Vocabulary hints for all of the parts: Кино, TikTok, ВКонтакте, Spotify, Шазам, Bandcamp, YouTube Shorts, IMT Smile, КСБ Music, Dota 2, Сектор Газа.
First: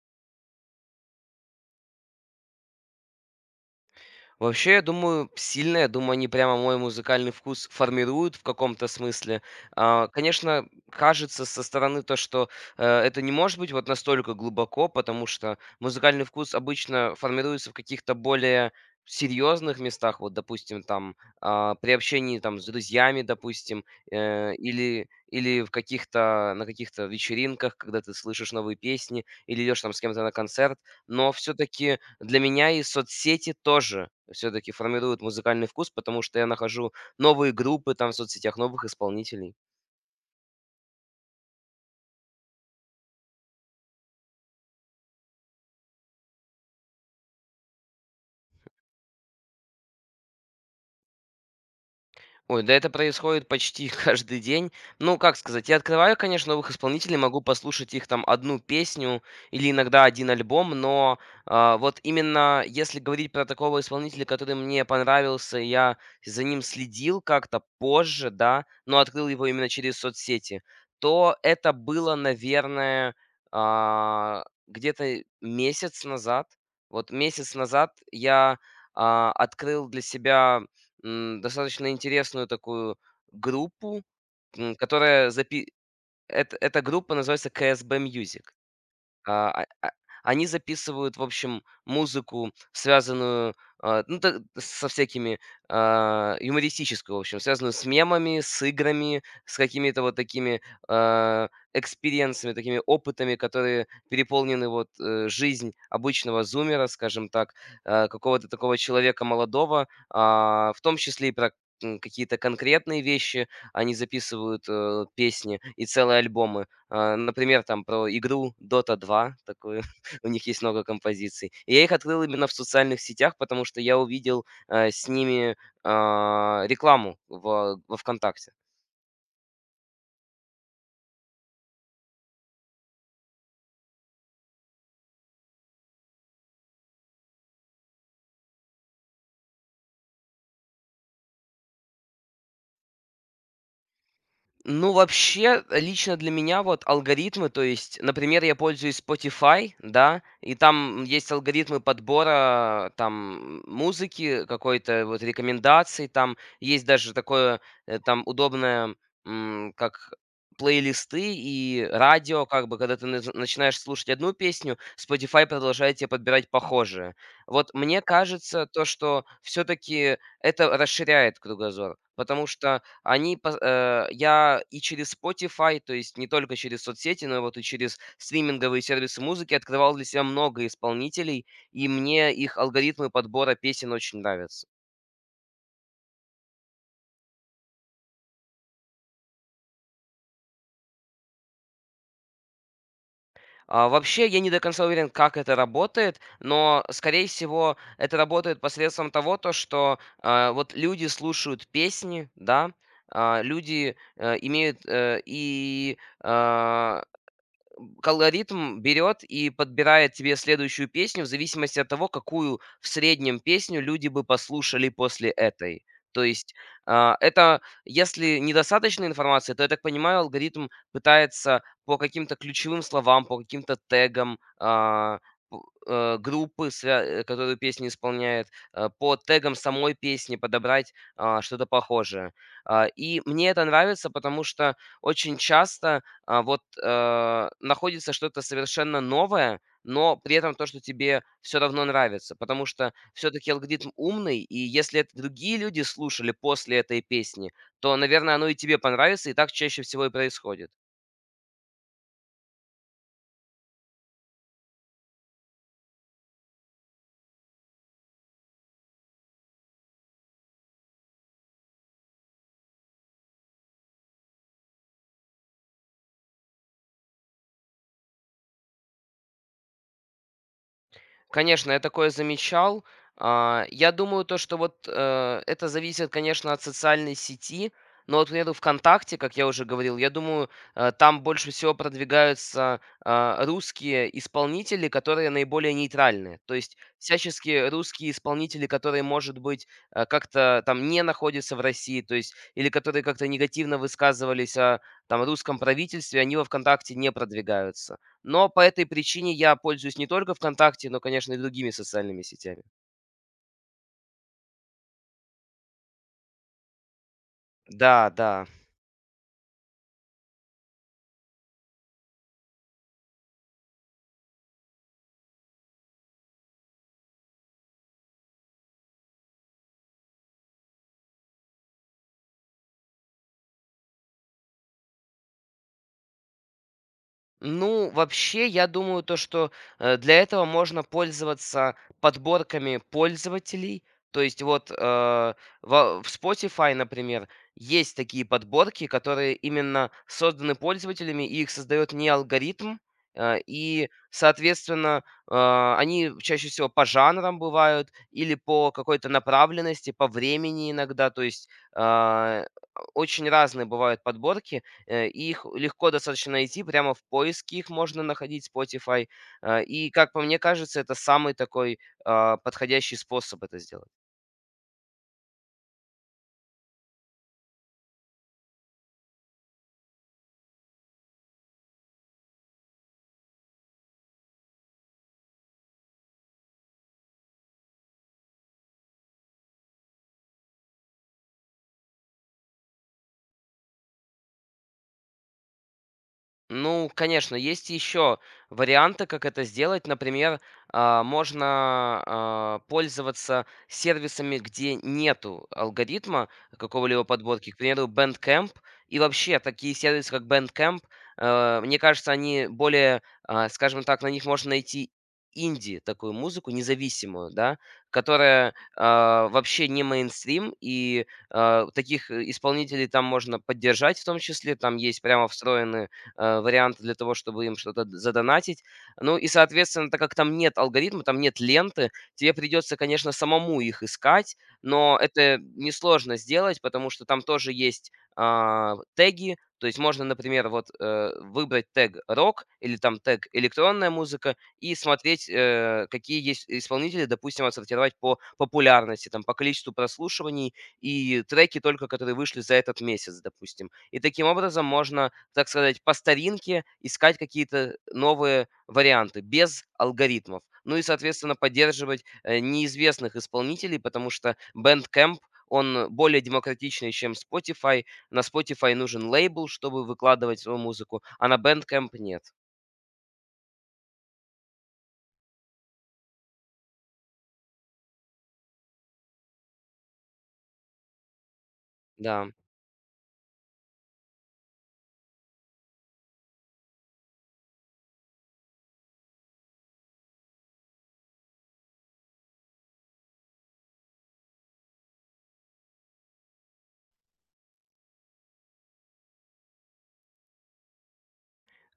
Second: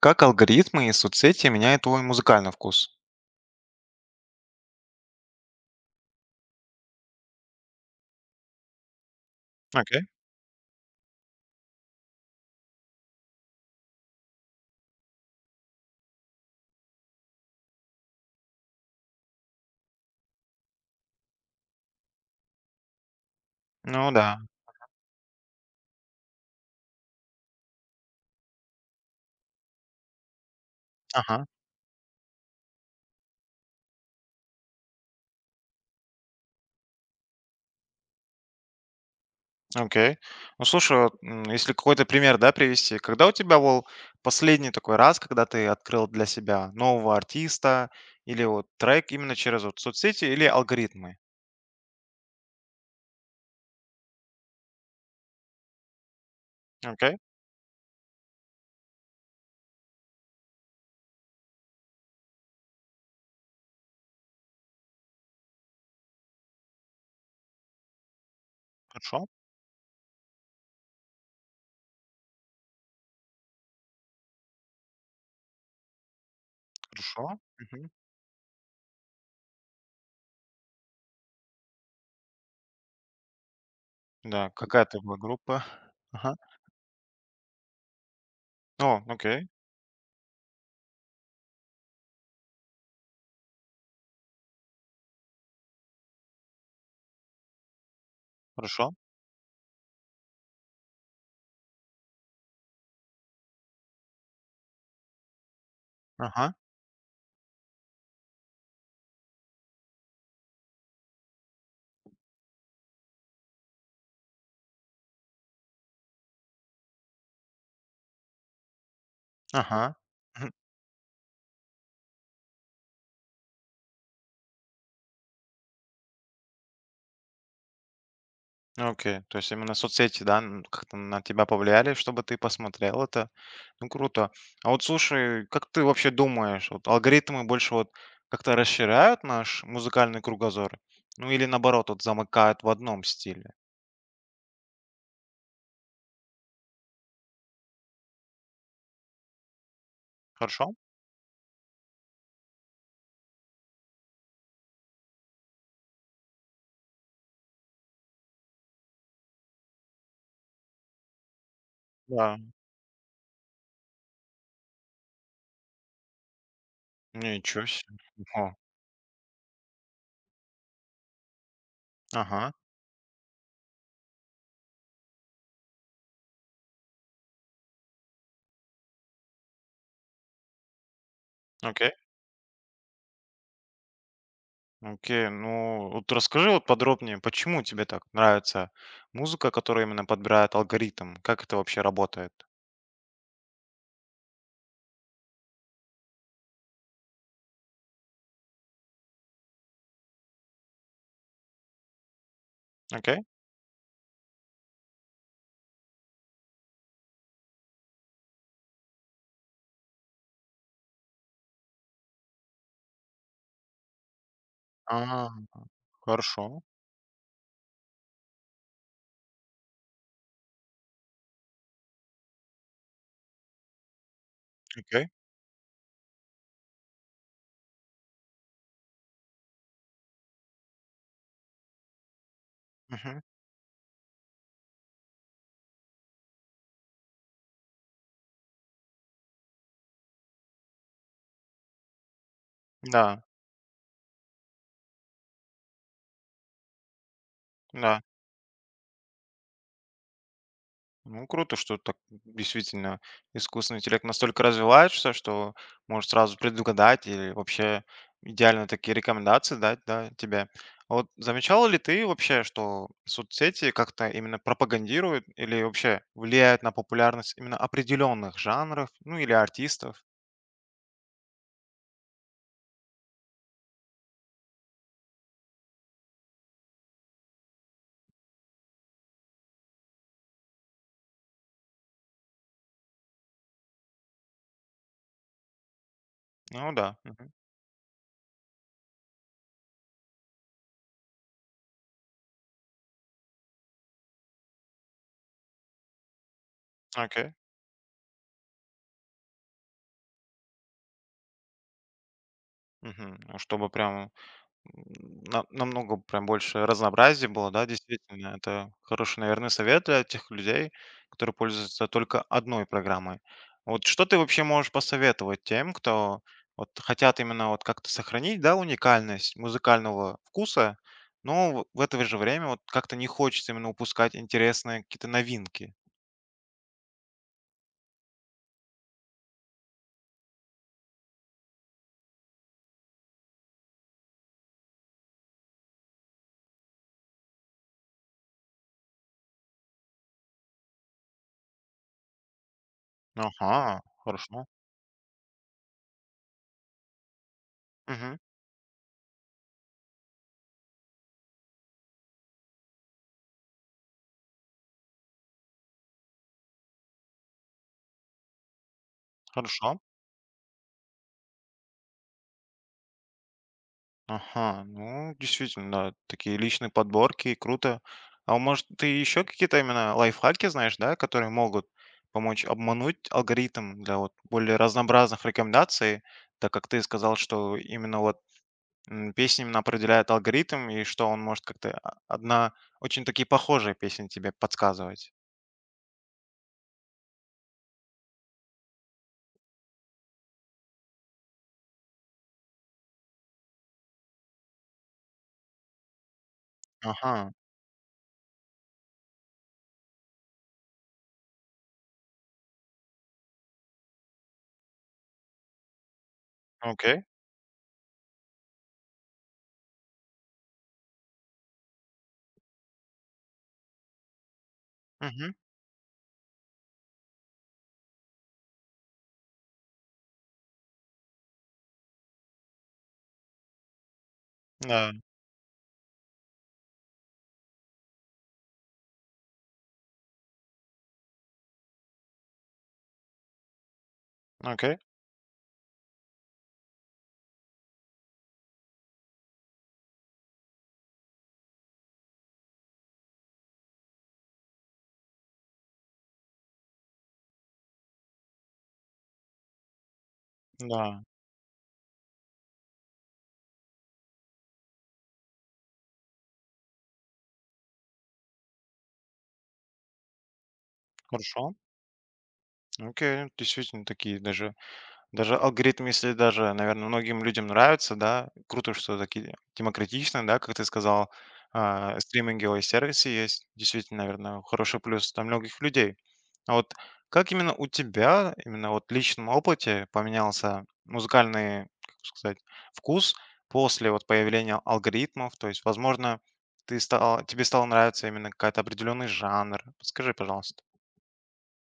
Как алгоритмы и соцсети меняют твой музыкальный вкус? Вообще, я думаю, сильно, я думаю, они прямо мой музыкальный вкус формируют в каком-то смысле. Окей. Конечно, кажется со стороны то, что это не может быть вот настолько глубоко, потому что музыкальный вкус обычно формируется в каких-то более серьезных местах, вот, допустим, там, при общении там с друзьями, допустим, Ну да. или в каких-то, на каких-то вечеринках, когда ты слышишь новые песни, или идешь там с кем-то на концерт, но Ага. все-таки для меня и соцсети тоже все-таки формируют музыкальный вкус, потому что я нахожу новые группы там в соцсетях, новых исполнителей. Окей. Ну слушай, если какой-то пример, да, привести, когда у тебя был последний такой раз, когда ты открыл для себя нового артиста или вот трек именно через вот соцсети или алгоритмы? Ой, да это происходит почти каждый день. Ну, как сказать, я открываю, конечно, новых Окей. исполнителей, могу послушать их там одну песню или иногда один альбом, но вот именно если говорить про такого исполнителя, который мне понравился, я за ним следил как-то позже, да, но Хорошо. открыл его именно через соцсети, то это было, наверное, где-то месяц назад. Вот Хорошо. месяц Мгм. назад я открыл для себя достаточно интересную такую группу, Да. Какая это была которая группа? запи Ага. эт эта группа называется "КСБ Music". О, окей. А, а, а, Они записывают, в общем, музыку, связанную, ну, та со всякими, юмористическую, в общем, связанную с мемами, с Хорошо. играми, с какими-то вот такими, а, экспириенсами, такими опытами, которые переполнены вот, жизнь обычного Ага. зумера, скажем так, какого-то такого человека молодого, в том числе и про, какие-то конкретные вещи. Они записывают, песни и целые альбомы. Например, там про игру Dota 2", такую, Ага. у них есть много композиций. И я их открыл именно в социальных сетях, потому что я увидел, с ними, рекламу во "ВКонтакте". Окей, то есть именно соцсети, да, как-то на тебя повлияли, чтобы ты посмотрел это. Ну, круто. А вот слушай, как ты вообще думаешь, вот алгоритмы больше вот как-то расширяют наш музыкальный кругозор? Ну, или наоборот, вот замыкают в одном стиле? Ну, вообще, лично для меня вот алгоритмы, то есть, например, я пользуюсь Spotify, да, и Хорошо? там есть алгоритмы подбора там музыки, какой-то вот рекомендаций, там есть даже такое там удобное, как плейлисты и Да. радио, как бы, когда ты начинаешь слушать одну песню, Spotify продолжает тебе подбирать похожие. Ничего Вот себе. мне О, кажется то, что все-таки это расширяет кругозор, потому ага, что я и через Spotify, то есть не только через соцсети, но вот и через стриминговые сервисы музыки открывал для себя много исполнителей, и окей. мне их алгоритмы подбора песен очень нравятся. Окей, ну вот расскажи вот подробнее, почему тебе так нравится музыка, которая именно подбирает алгоритм, как это вообще работает? Вообще, я не до конца уверен, как это работает, но, скорее всего, это работает посредством того, то что, вот люди слушают песни, да, Окей. а, люди, э, имеют, э, и, а, алгоритм берет и подбирает тебе следующую песню в зависимости от того, какую в среднем песню люди бы послушали А, после этой. То есть хорошо. Это, если недостаточно информации, то, я так понимаю, алгоритм пытается по каким-то ключевым словам, по каким-то тегам Окей. П- группы, которую песня исполняет, по тегам самой песни подобрать что-то похожее. А, Мгм. и мне это нравится, потому что очень часто вот, находится что-то совершенно новое, но при этом то, что тебе все равно нравится. Потому что Да, все таки алгоритм умный, и если это другие люди слушали после этой песни, то, да. наверное, оно и тебе понравится, и так чаще всего и происходит. Ну, круто, что так действительно искусственный интеллект настолько развивается, что может сразу предугадать или вообще идеально такие рекомендации дать, да, тебе. А вот замечала ли ты вообще, что соцсети как-то именно пропагандируют или вообще влияют на популярность именно определенных жанров, ну или артистов? Конечно, я такое замечал. Я думаю, то, что вот, это зависит, конечно, от социальной сети. Но вот, к примеру, "ВКонтакте", как я уже говорил, я думаю, там больше всего продвигаются, русские исполнители, которые наиболее нейтральны. То Ну есть да. Мгм. всячески русские исполнители, которые, может быть, как-то там не находятся в России, то есть или которые как-то негативно высказывались о там русском правительстве, они во "ВКонтакте" не Окей. продвигаются. Но по этой причине я пользуюсь не только "ВКонтакте", но, конечно, и другими социальными сетями. Мгм. Ну, чтобы прям на намного прям больше разнообразия было, да, Да, действительно. да. Это хороший, наверное, совет для тех людей, которые пользуются только одной программой. Вот что ты вообще можешь посоветовать тем, кто вот хотят именно вот как-то сохранить, да, уникальность музыкального вкуса, но в это же время вот как-то не хочется именно упускать интересные какие-то новинки? Ну, вообще, я думаю, то, что для этого можно пользоваться подборками пользователей. То есть вот в Spotify, например, есть такие подборки, которые именно созданы пользователями, и их создает не алгоритм, Ага, и, хорошо. соответственно, они чаще всего по жанрам бывают Мгм. или по какой-то направленности, по времени иногда. То есть э, очень разные бывают подборки, и их легко достаточно найти, прямо в поиске их можно находить, Spotify. Хорошо. И, как по мне кажется, это самый такой подходящий способ это сделать. Ага, ну, действительно, да, такие личные подборки, круто. А может, ты еще какие-то именно лайфхаки знаешь, да, которые могут помочь обмануть алгоритм для вот более разнообразных рекомендаций, так как ты сказал, что именно песня именно определяет алгоритм, и что он может как-то а- одна очень такие похожие песни тебе подсказывать. Ну, конечно, есть еще варианты, как это сделать. Например, можно пользоваться сервисами, где нету алгоритма какого-либо Ага, подборки. К примеру, Bandcamp и вообще такие сервисы, как Bandcamp, мне кажется, они более, скажем так, на них можно найти инди такую музыку окей. независимую, да, которая вообще не мейнстрим, и таких исполнителей там можно поддержать в том числе, там есть прямо Мгм. встроенные варианты для того, чтобы им что-то задонатить. Ну и, соответственно, так как там нет алгоритма, там нет ленты, тебе придется, конечно, самому их искать, Да, но это несложно сделать, потому что там тоже есть теги, то есть можно, например, вот выбрать тег рок или там тег электронная музыка окей. и смотреть, какие есть исполнители, допустим, отсортировать по популярности, там, по количеству прослушиваний и треки только, которые вышли за этот месяц, допустим. И таким образом можно, так сказать, по старинке искать какие-то новые варианты без алгоритмов. Ну и, Да, соответственно, поддерживать неизвестных исполнителей, потому что Bandcamp он более демократичный, чем Spotify. На Spotify нужен лейбл, чтобы выкладывать свою музыку, а на хорошо. Bandcamp нет. Окей, действительно такие даже… Даже алгоритм, если даже, наверное, многим людям нравится, да, круто, что такие демократичные, да, как ты сказал, а, Да. стриминговые сервисы есть, действительно, наверное, хороший плюс для многих людей. А вот как именно у тебя, именно вот в личном опыте поменялся музыкальный, как бы сказать, вкус после вот появления алгоритмов? То есть, возможно, тебе стал нравиться именно какой-то определенный жанр. Подскажи, пожалуйста.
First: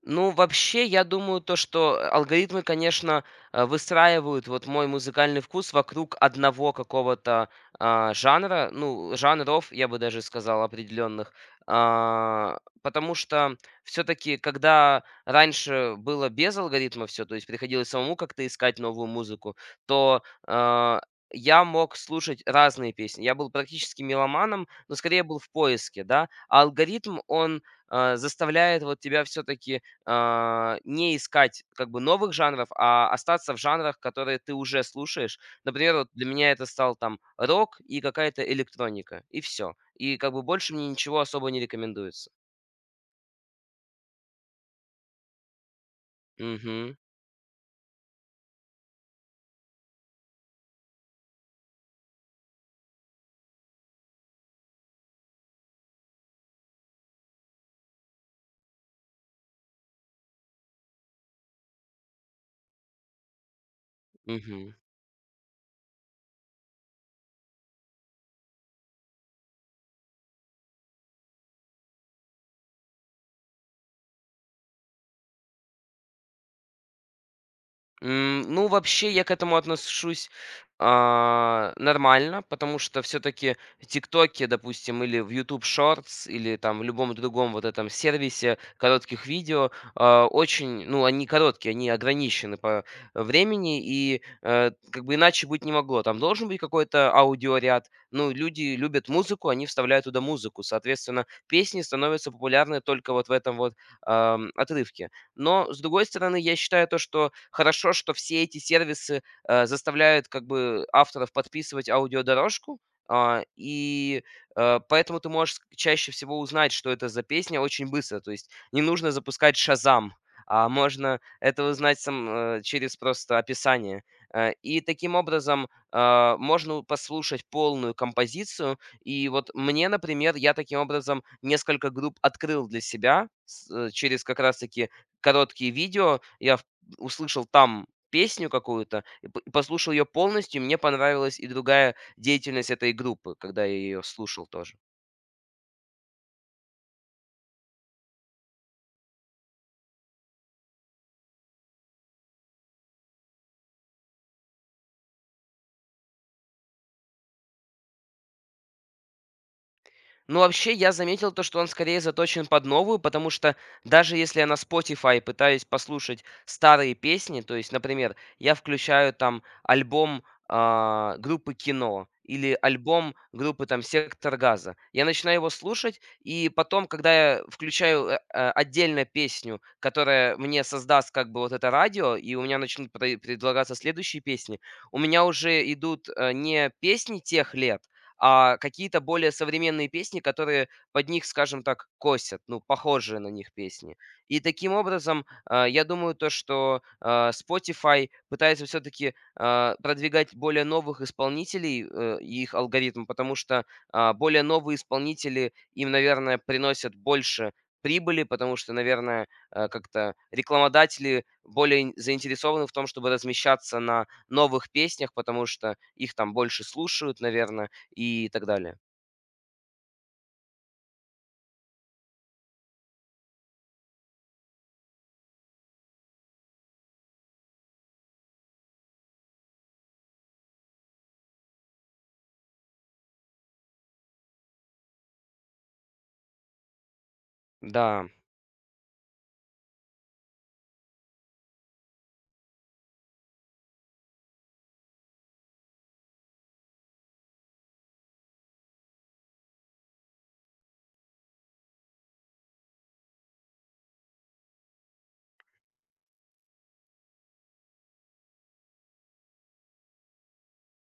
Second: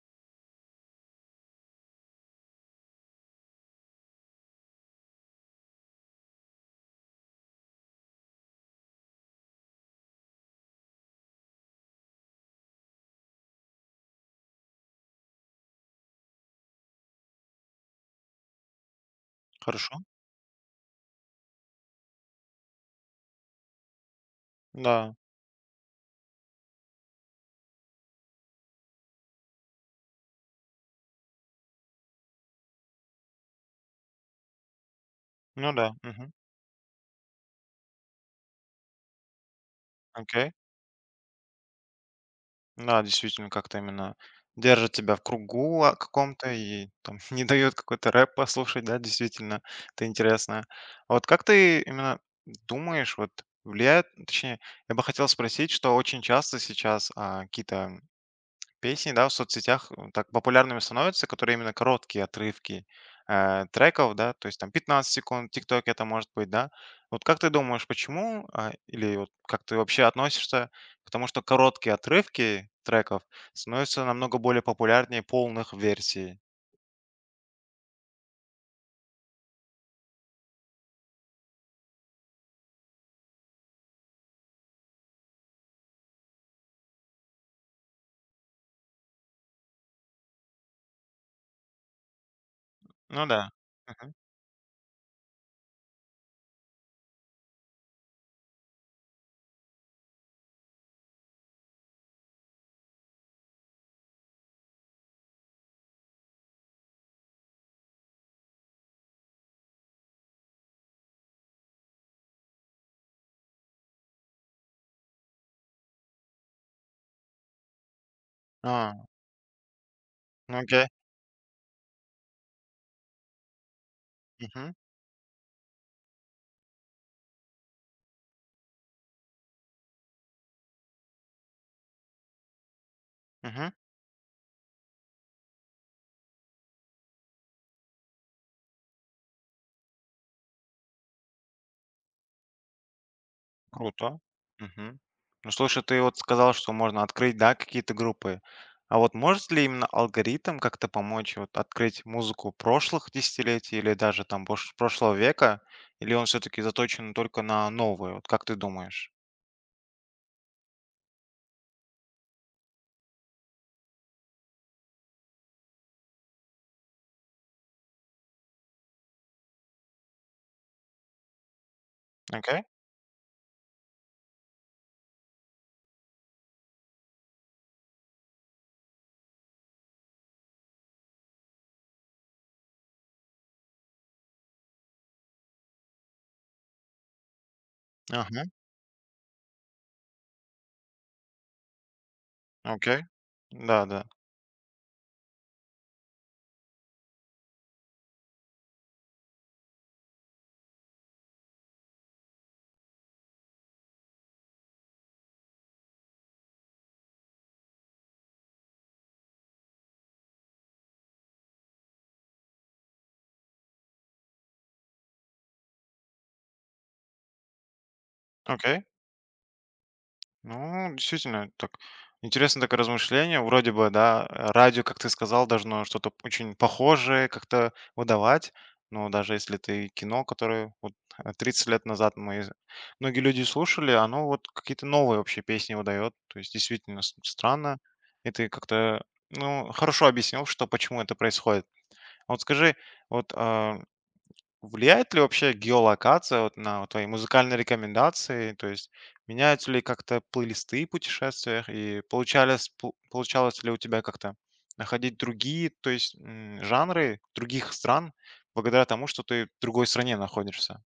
Ну, вообще, я думаю, то, что алгоритмы, конечно, выстраивают вот мой музыкальный вкус вокруг одного какого-то жанра, ну, жанров, я бы даже сказал, определенных. Потому что все-таки, когда раньше было без алгоритма все, то есть приходилось самому как-то искать новую музыку, Хорошо? то я мог слушать разные песни. Я был практически меломаном, но Да. скорее был в поиске, да. А алгоритм, он заставляет вот тебя все-таки не искать как бы новых жанров, а остаться в жанрах, которые ты уже слушаешь. Ну да. Например, вот для Мгм. меня это стал там рок и какая-то электроника, и все. И как бы Окей. больше мне ничего особо не рекомендуется. Да, действительно, как-то именно держит тебя в кругу а, каком-то и Мгм. там не дает какой-то рэп послушать, да, действительно, это интересно. А вот как ты именно думаешь, вот влияет, точнее, я бы хотел спросить, что очень часто сейчас а, какие-то песни, да, в соцсетях, м, так популярными становятся, которые именно короткие отрывки э, треков, да, то есть там Мгм. 15 секунд, тикток это может быть, да. Вот как ты думаешь, почему, а, или вот как ты вообще относишься к тому, что короткие отрывки треков становятся намного более популярнее полных версий? Ну, вообще, я к этому отношусь, нормально, потому что все-таки в "Тиктоке", допустим, или в YouTube Shorts или там в любом другом вот этом сервисе коротких видео, очень, ну, они короткие, они ограничены по Ну да. времени, Мгм. и, как бы иначе быть не могло. Там должен быть какой-то аудиоряд. Ну, люди любят музыку, они вставляют туда музыку. Соответственно, песни становятся популярны только вот в этом вот, отрывке. Но, с другой стороны, я считаю то, что хорошо, что все эти сервисы, заставляют как бы авторов подписывать аудиодорожку, и поэтому ты можешь ск чаще всего узнать, что это за песня, очень быстро. То есть не А, нужно запускать "Шазам", ну а окей. можно это узнать сам, через просто описание. Э, Мгм. и таким образом, можно послушать полную композицию. И вот мне, например, я таким образом несколько групп открыл для себя Мгм. Через как раз таки короткие видео. Я в услышал там песню какую-то и п послушал ее полностью, и мне понравилась и другая деятельность этой группы, когда я ее Круто. слушал тоже. Мгм. Ну, слушай, ты вот сказал, что можно открыть, да, какие-то группы. А вот может ли именно алгоритм как-то помочь вот открыть музыку прошлых десятилетий или даже там прошлого века? Или он все-таки заточен только на новую? Вот как ты думаешь? Ну, вообще, я заметил то, что он скорее заточен под новую, потому что даже если я на Spotify пытаюсь послушать старые песни, то есть, например, я включаю там альбом группы Кино или Окей? альбом группы там Сектор Газа, я начинаю его слушать, и потом, когда я включаю отдельно песню, которая мне создаст как бы вот это радио, и у меня начнут предлагаться следующие песни, у меня уже идут не песни тех лет, Ага, а какие-то более современные песни, которые под них, скажем так, косят, ну, окей. похожие на них Да, песни. да. И таким образом, я думаю, то, что Spotify пытается все-таки продвигать более новых исполнителей и их алгоритм, потому что более новые исполнители им, наверное, приносят больше прибыли, потому что, наверное, как-то рекламодатели более заинтересованы в том, чтобы размещаться на новых песнях, потому что их там больше слушают, наверное, и так далее. Окей. Ну, действительно, так интересно такое размышление. Вроде бы, да, э, радио, как ты сказал, должно что-то очень похожее как-то выдавать. Но даже если ты Кино, которое вот э, 30 лет назад мы, многие люди, слушали, оно вот какие-то новые вообще песни выдает. То есть действительно странно. Да. И ты как-то ну хорошо объяснил, что почему это происходит. А вот скажи, вот а, влияет ли вообще геолокация вот на твои музыкальные рекомендации? То есть меняются ли как-то плейлисты в путешествиях? И получалось, получалось ли у тебя как-то находить другие, то есть, м, жанры других стран благодаря тому, что ты в другой стране находишься?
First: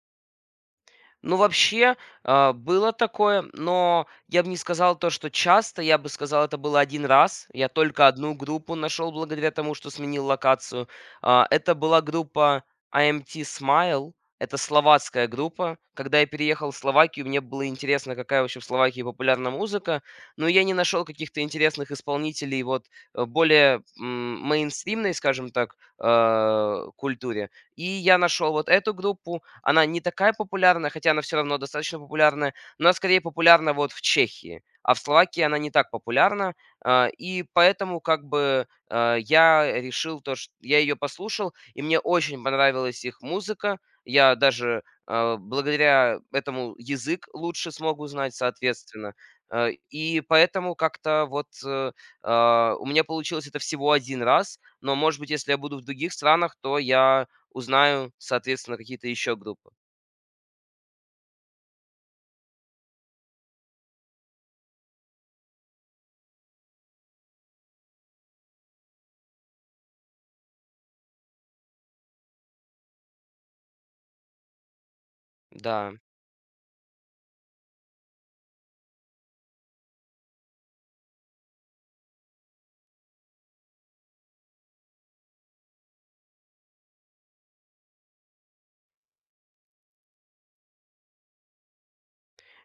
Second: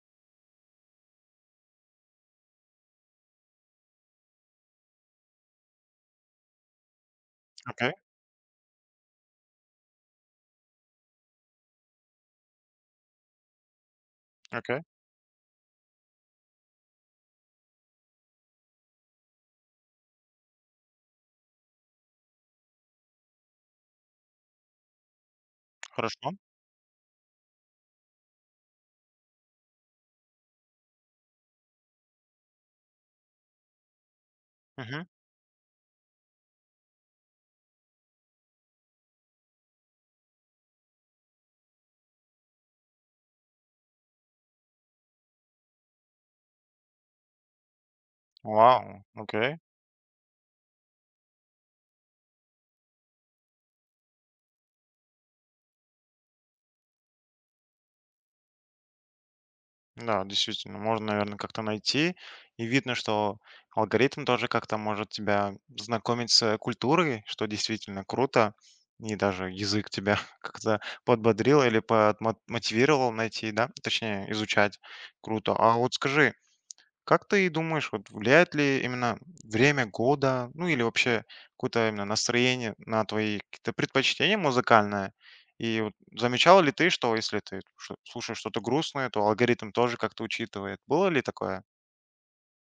Ну, вообще, было такое, но я бы не сказал то, что часто. Я бы сказал, это было один раз. Я Окей, только одну группу нашел благодаря тому, что сменил локацию. Это была группа IMT Smile. Это окей, словацкая группа. Когда я переехал в Словакию, мне было интересно, какая вообще в Словакии популярна музыка. Но я не нашел каких-то интересных исполнителей вот, более, мейнстримной, скажем так, хорошо. Культуре. И я нашел вот эту группу. Она не такая популярная, хотя она все равно достаточно популярная, но она скорее популярна вот в Чехии, а в Мгм. Словакии она не так популярна. И поэтому как бы, я решил то, что я ее послушал, и мне очень понравилась их музыка. Я даже, благодаря этому язык лучше смог узнать, Вау, соответственно. окей. И поэтому как-то вот, у меня получилось это всего один раз, но, может быть, если я буду в других странах, то я, узнаю, соответственно, какие-то еще группы. Да, действительно, можно, наверное, как-то найти. И видно, что алгоритм тоже как-то может тебя знакомить с культурой, что действительно круто. И даже язык тебя как-то подбодрил или подмотивировал найти, да, точнее, изучать. Круто. А вот Да. скажи, как ты думаешь, вот влияет ли именно время года, ну или вообще какое-то именно настроение на твои какие-то предпочтения музыкальные? И вот замечал ли ты, что если ты слушаешь что-то грустное, то алгоритм тоже как-то учитывает? Было ли такое?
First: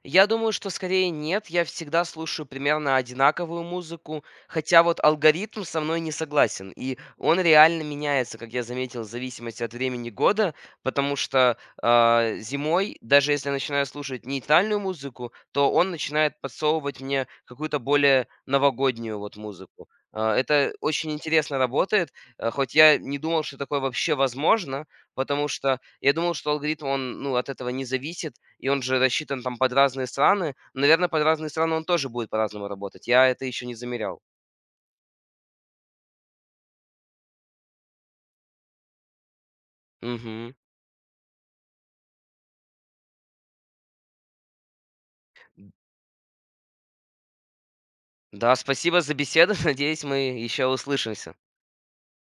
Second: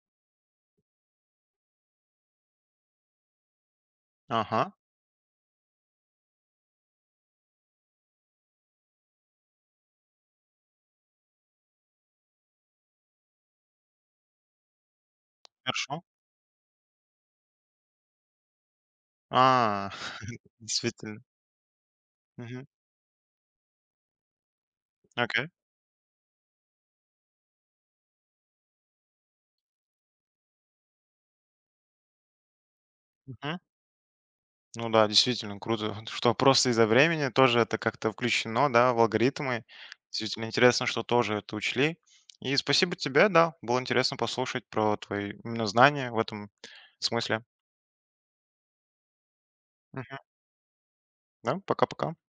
Я думаю, что скорее нет. Я всегда слушаю примерно одинаковую музыку, Ага, хотя вот алгоритм со мной не согласен. И он реально меняется, как я заметил, в зависимости от времени года, потому что зимой, даже если я начинаю слушать нейтральную музыку, то он хорошо. начинает подсовывать мне какую-то более новогоднюю вот музыку. А, Это очень действительно. интересно работает, Мгм. хоть я не думал, что такое вообще возможно, Окей. потому что я думал, что алгоритм, он ну, от этого не зависит, и он же рассчитан там под разные страны. Наверное, под разные страны он тоже будет по-разному работать. Я это еще не замерял. Ну да, действительно круто, что просто из-за времени тоже это как-то включено, да, в алгоритмы. Действительно Мгм. интересно, что тоже это учли. И спасибо тебе, да, было интересно послушать про твои именно знания в этом смысле. Да, спасибо за беседу. Надеюсь, Мгм. мы еще услышимся. Да, пока-пока.